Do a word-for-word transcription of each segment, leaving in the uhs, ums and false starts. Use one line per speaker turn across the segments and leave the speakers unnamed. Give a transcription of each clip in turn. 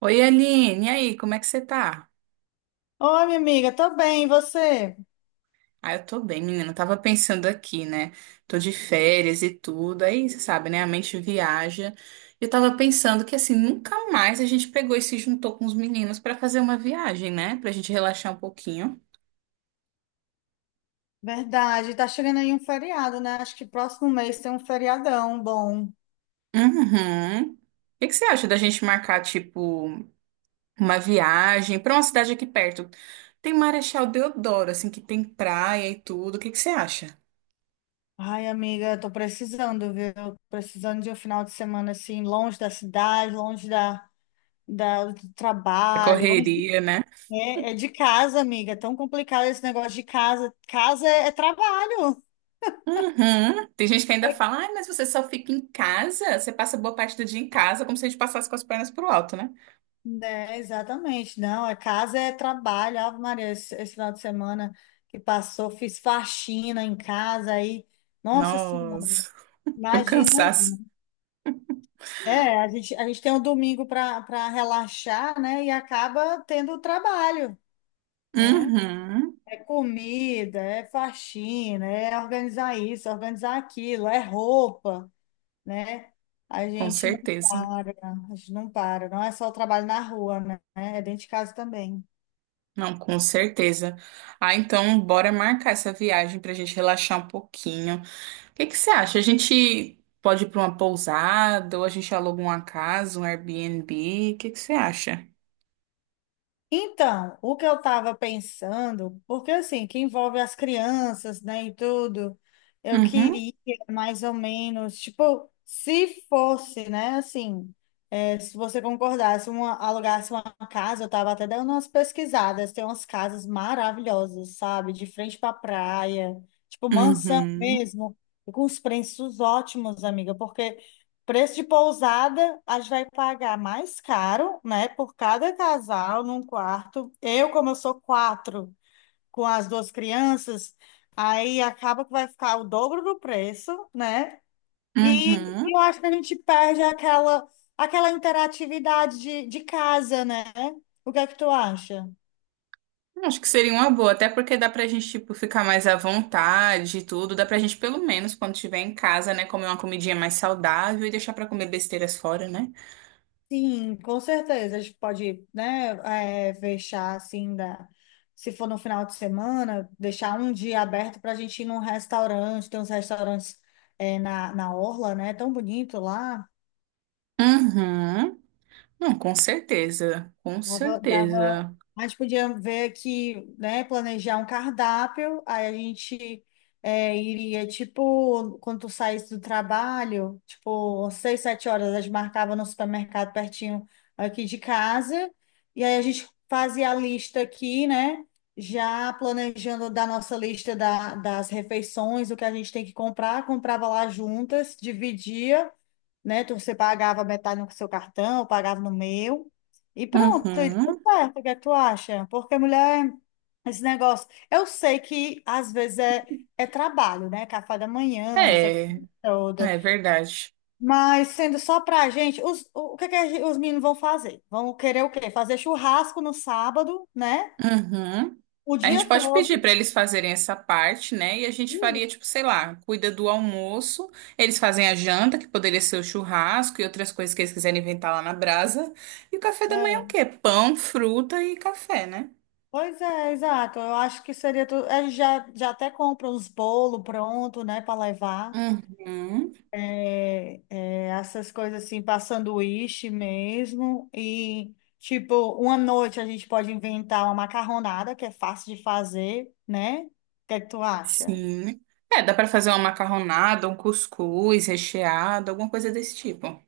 Oi, Aline, e aí, como é que você tá?
Oi, minha amiga, tô bem, e você?
Ah, eu tô bem, menina. Eu tava pensando aqui, né? Tô de férias e tudo. Aí, você sabe, né? A mente viaja. Eu tava pensando que, assim, nunca mais a gente pegou e se juntou com os meninos pra fazer uma viagem, né? Pra gente relaxar um pouquinho.
Verdade, tá chegando aí um feriado, né? Acho que próximo mês tem um feriadão bom.
Uhum. O que que você acha da gente marcar, tipo, uma viagem pra uma cidade aqui perto? Tem Marechal Deodoro, assim, que tem praia e tudo. O que que você acha?
Ai, amiga, tô precisando, viu? Tô precisando de um final de semana assim, longe da cidade, longe da, da- do
A
trabalho, longe de,
correria, né?
é, é de casa, amiga. É tão complicado esse negócio de casa. Casa é, é trabalho,
Uhum. Tem gente que ainda fala, ai, mas você só fica em casa, você passa boa parte do dia em casa, como se a gente passasse com as pernas pro alto, né?
né? Exatamente. Não, é casa é trabalho. Ave Maria, esse, esse final de semana que passou, fiz faxina em casa aí. Nossa Senhora.
Nossa, o
Imagina aí.
cansaço.
É, a gente, a gente tem um domingo para para relaxar, né? E acaba tendo o trabalho, né?
Uhum.
É comida, é faxina, é organizar isso, organizar aquilo, é roupa, né? A
Com
gente não
certeza.
para, a gente não para. Não é só o trabalho na rua, né? É dentro de casa também.
Não, com certeza. Ah, então bora marcar essa viagem pra gente relaxar um pouquinho. O que que você acha? A gente pode ir pra uma pousada ou a gente aluga uma casa, um Airbnb? O que que você acha?
Então, o que eu estava pensando, porque assim, que envolve as crianças, né, e tudo, eu
Uhum.
queria mais ou menos, tipo, se fosse, né, assim, é, se você concordasse, uma, alugasse uma casa, eu estava até dando umas pesquisadas, tem umas casas maravilhosas, sabe, de frente para praia, tipo, mansão
Uhum.
mesmo, e com os preços ótimos, amiga, porque preço de pousada, a gente vai pagar mais caro, né, por cada casal num quarto. Eu, como eu sou quatro com as duas crianças, aí acaba que vai ficar o dobro do preço, né? E,
Uhum.
e eu acho que a gente perde aquela, aquela interatividade de, de casa, né? O que é que tu acha?
Acho que seria uma boa, até porque dá pra gente, tipo, ficar mais à vontade e tudo. Dá pra gente, pelo menos, quando estiver em casa, né, comer uma comidinha mais saudável e deixar pra comer besteiras fora, né?
Sim, com certeza. A gente pode, né, é, fechar assim da. Se for no final de semana, deixar um dia aberto para a gente ir num restaurante. Tem uns restaurantes é, na, na Orla, né? Tão bonito lá.
Uhum. Não, com certeza. Com
Dava, dava...
certeza.
A gente podia ver que, né, planejar um cardápio, aí a gente é, iria, tipo, quando tu saísse do trabalho, tipo, seis, sete horas, a gente marcava no supermercado pertinho aqui de casa, e aí a gente fazia a lista aqui, né, já planejando da nossa lista da, das refeições, o que a gente tem que comprar, comprava lá juntas, dividia, né? Tu- Você pagava metade no seu cartão, eu pagava no meu. E pronto, e deu
Uhum.
certo. O que é que tu acha? Porque mulher, esse negócio. Eu sei que às vezes é, é trabalho, né? Café da manhã, essa
É,
coisa toda.
é verdade.
Mas sendo só pra gente, os, o que é que a gen- os meninos vão fazer? Vão querer o quê? Fazer churrasco no sábado, né?
Uhum.
O
A
dia
gente pode
todo.
pedir para eles fazerem essa parte, né? E a gente
Hum,
faria, tipo, sei lá, cuida do almoço, eles fazem a janta, que poderia ser o churrasco e outras coisas que eles quiserem inventar lá na brasa. E o café da manhã é o
é.
quê? Pão, fruta e café, né?
Pois é, exato. Eu acho que seria tudo. Eles já, já até compram os bolos pronto, né, para levar.
Uhum.
É, é, essas coisas assim, para sanduíche mesmo. E, tipo, uma noite a gente pode inventar uma macarronada, que é fácil de fazer, né? O que é que tu acha?
Sim. É, dá para fazer uma macarronada, um cuscuz recheado, alguma coisa desse tipo.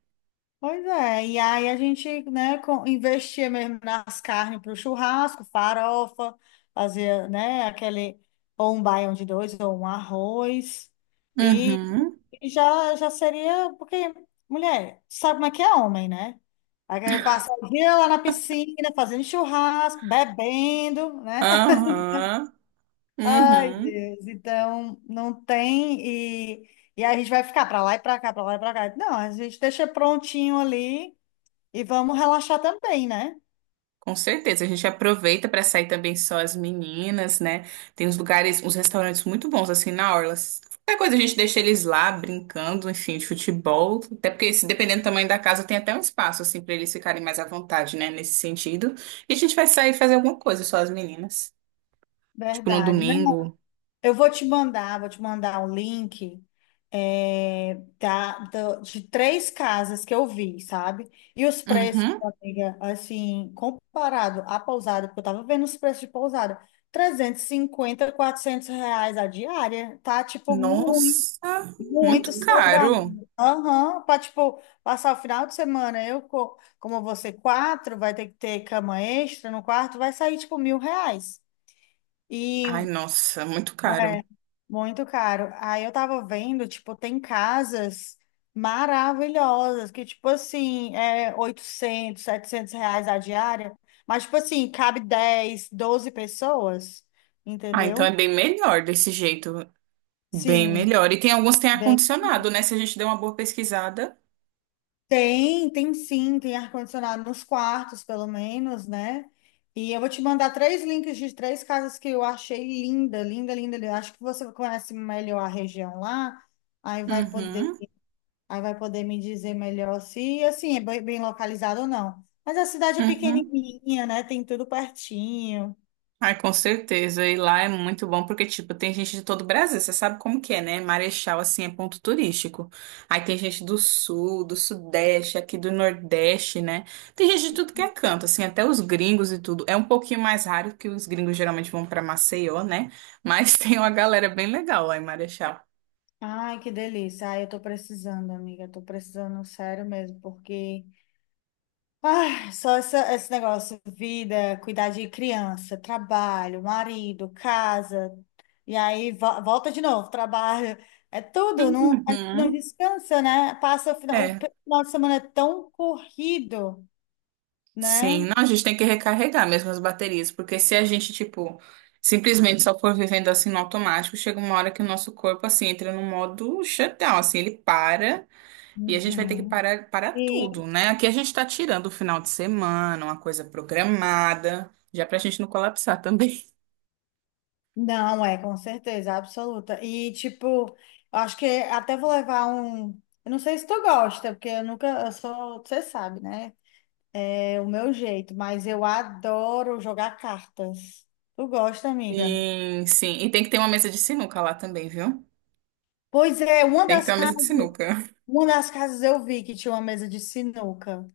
Pois é, e aí a gente, né, com- investia mesmo nas carnes para o churrasco, farofa, fazia, né, aquele, ou um baião de dois, ou um arroz, e
Uhum.
e já, já seria, porque, mulher, sabe como é que é homem, né? Aí quer passar o dia lá na piscina, fazendo churrasco, bebendo, né?
Aham.
Ai,
Uhum.
Deus, então não tem, e, e aí a gente vai ficar para lá e para cá, para lá e para cá. Não, a gente deixa prontinho ali, e vamos relaxar também, né?
Com certeza, a gente aproveita para sair também só as meninas, né? Tem uns lugares, uns restaurantes muito bons assim na orla. Qualquer coisa a gente deixa eles lá brincando, enfim, de futebol. Até porque, se dependendo do tamanho da casa, tem até um espaço assim para eles ficarem mais à vontade, né? Nesse sentido. E a gente vai sair fazer alguma coisa só as meninas, tipo no
Verdade. Não,
domingo.
eu vou te mandar, vou te mandar um link é, da, do- de três casas que eu vi, sabe? E os preços,
Uhum.
amiga, assim, comparado à pousada, porque eu tava vendo os preços de pousada, trezentos e cinquenta quatrocentos reais a diária, tá? Tipo, muito.
Nossa,
Muito
muito
salgado.
caro.
Aham, para tipo, passar o final de semana. Eu, co- como você quatro, vai ter que ter cama extra no quarto, vai sair, tipo, mil reais.
Ai,
E
nossa, muito caro.
é muito caro. Aí eu tava vendo, tipo, tem casas maravilhosas que, tipo assim, é oitocentos setecentos reais a diária. Mas, tipo assim, cabe dez doze pessoas,
Ah, então é
entendeu?
bem melhor desse jeito. Bem
Sim.
melhor. E tem alguns que tem ar-condicionado, né? Se a gente der uma boa pesquisada.
Tem, tem sim, tem ar-condicionado nos quartos, pelo menos, né? E eu vou te mandar três links de três casas que eu achei linda, linda, linda, linda. Eu acho que você conhece melhor a região lá, aí vai poder,
Uhum,
aí vai poder me dizer melhor se, assim, é bem, bem localizado ou não. Mas a cidade é
uhum.
pequenininha, né? Tem tudo pertinho.
Ai, com certeza. E lá é muito bom porque, tipo, tem gente de todo o Brasil. Você sabe como que é, né? Marechal, assim, é ponto turístico. Aí tem gente do Sul, do Sudeste, aqui do Nordeste, né? Tem gente de tudo que é canto, assim, até os gringos e tudo. É um pouquinho mais raro que os gringos geralmente vão pra Maceió, né? Mas tem uma galera bem legal lá em Marechal.
Ai, que delícia. Ai, eu tô precisando, amiga, eu tô precisando, sério mesmo, porque Ah, só essa- esse negócio, vida, cuidar de criança, trabalho, marido, casa, e aí vo- volta de novo, trabalho, é tudo, não, a gente não
Uhum.
descansa, né? Passa o final, o
É,
pe- final de semana é tão corrido, né?
sim, não, a gente tem que recarregar mesmo as baterias, porque se a gente, tipo, simplesmente só for vivendo assim no automático, chega uma hora que o nosso corpo, assim, entra no modo shutdown, assim, ele para e a gente vai ter que
Uhum.
parar, parar
E
tudo, né? Aqui a gente tá tirando o final de semana, uma coisa programada, já pra gente não colapsar também.
não é, com certeza, absoluta. E tipo, eu acho que até vou levar um, eu não sei se tu gosta, porque eu nunca, eu sou, você sabe, né? É o meu jeito, mas eu adoro jogar cartas. Tu gosta, amiga?
Sim, sim, e tem que ter uma mesa de sinuca lá também, viu?
Pois é, uma
Tem que ter
das
uma mesa
casas,
de sinuca.
uma das casas eu vi que tinha uma mesa de sinuca.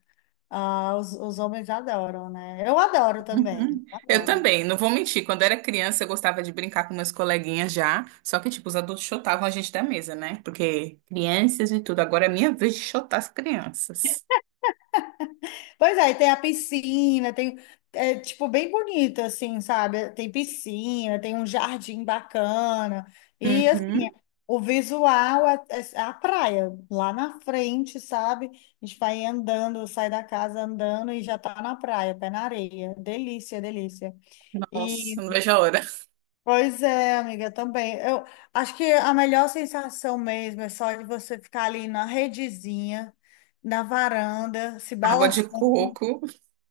Ah, os, os homens adoram, né? Eu adoro também,
Uhum. Eu
adoro.
também, não vou mentir. Quando eu era criança, eu gostava de brincar com meus coleguinhas já. Só que, tipo, os adultos chotavam a gente da mesa, né? Porque crianças e tudo. Agora é minha vez de chotar as crianças.
Pois é, e tem a piscina, tem, é, tipo, bem bonito, assim, sabe? Tem piscina, tem um jardim bacana. E, assim,
Uhum.
o visual é, é é a praia, lá na frente, sabe? A gente vai andando, sai da casa andando e já tá na praia, pé na areia. Delícia, delícia.
Nossa,
E,
não vejo a hora.
pois é, amiga, também. Eu acho que a melhor sensação mesmo é só de você ficar ali na redezinha, na varanda, se
Água de
balançando.
coco,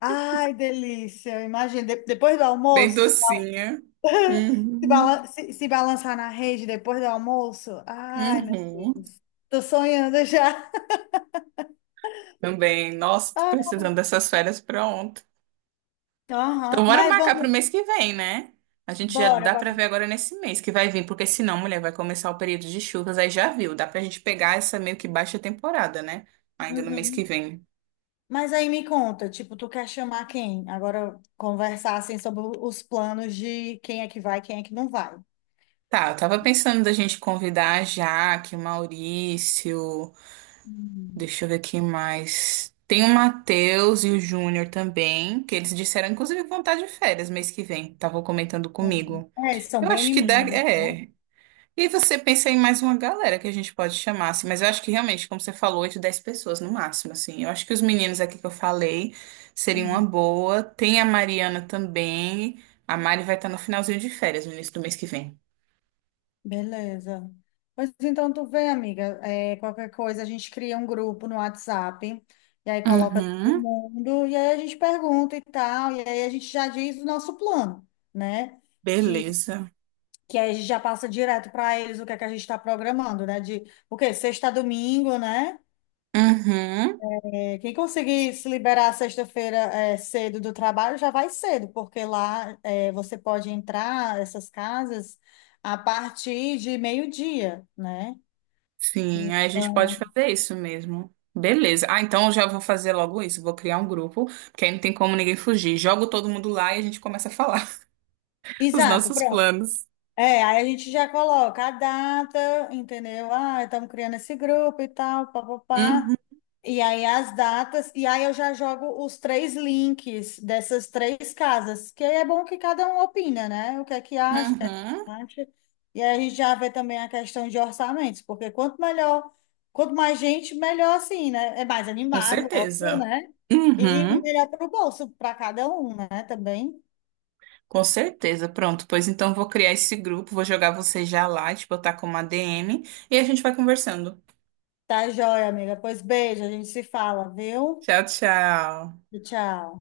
Ai, delícia. Imagina, de- depois do
bem
almoço, se
docinha. Uhum.
balan- se- se balançar na rede depois do almoço. Ai, meu
Uhum.
Deus. Tô sonhando já.
Também. Nossa, tô
Ah,
precisando dessas férias pronto. Então,
aham.
bora
Mas
marcar
vamos,
pro mês que vem, né? A gente já
bora,
dá
bora.
pra ver agora nesse mês que vai vir, porque senão, mulher, vai começar o período de chuvas, aí já viu. Dá pra gente pegar essa meio que baixa temporada, né? Ainda no mês que
Uhum.
vem.
Mas aí me conta, tipo, tu quer chamar quem? Agora conversar assim sobre os planos de quem é que vai, quem é que não vai.
Tá, eu tava pensando da gente convidar a Jaque, o Maurício,
Hum.
deixa eu ver aqui mais. Tem o Matheus e o Júnior também, que eles disseram, inclusive, que vão estar de férias mês que vem. Estavam comentando comigo.
É, eles são
Eu
bem
acho que dá,
animados, né?
é. E você pensa em mais uma galera que a gente pode chamar, assim, mas eu acho que realmente, como você falou, oito, dez pessoas no máximo, assim. Eu acho que os meninos aqui que eu falei seriam uma
Uhum.
boa. Tem a Mariana também. A Mari vai estar no finalzinho de férias, no início do mês que vem.
Beleza. Pois então tu vê, amiga, é, qualquer coisa a gente cria um grupo no WhatsApp e aí coloca todo
Uhum,
mundo e aí a gente pergunta e tal, e aí a gente já diz o nosso plano, né? Que,
beleza.
que aí a gente já passa direto para eles o que é que a gente está programando, né? De o quê? Sexta a domingo, né?
Uhum,
É, quem conseguir se liberar sexta-feira é, cedo do trabalho já vai cedo, porque lá é, você pode entrar essas casas a partir de meio-dia, né?
sim, aí a gente pode fazer isso mesmo. Beleza. Ah, então eu já vou fazer logo isso. Vou criar um grupo, porque aí não tem como ninguém fugir. Jogo todo mundo lá e a gente começa a falar os
Exato,
nossos
pronto.
planos.
É, aí a gente já coloca a data, entendeu? Ah, estamos criando esse grupo e tal, papapá.
Uhum,
E aí as datas, e aí eu já jogo os três links dessas três casas, que aí é bom que cada um opina, né? O que é que acha, o que é que
uhum.
não acha. E aí a gente já vê também a questão de orçamentos, porque quanto melhor, quanto mais gente, melhor assim, né? É mais
Com
animado, óbvio,
certeza.
né? E
Uhum,
melhor para o bolso, para cada um, né? Também.
com certeza. Pronto, pois então vou criar esse grupo, vou jogar você já lá, te botar como a ADM e a gente vai conversando.
Tá joia, amiga. Pois beijo, a gente se fala, viu?
Tchau, tchau.
Tchau.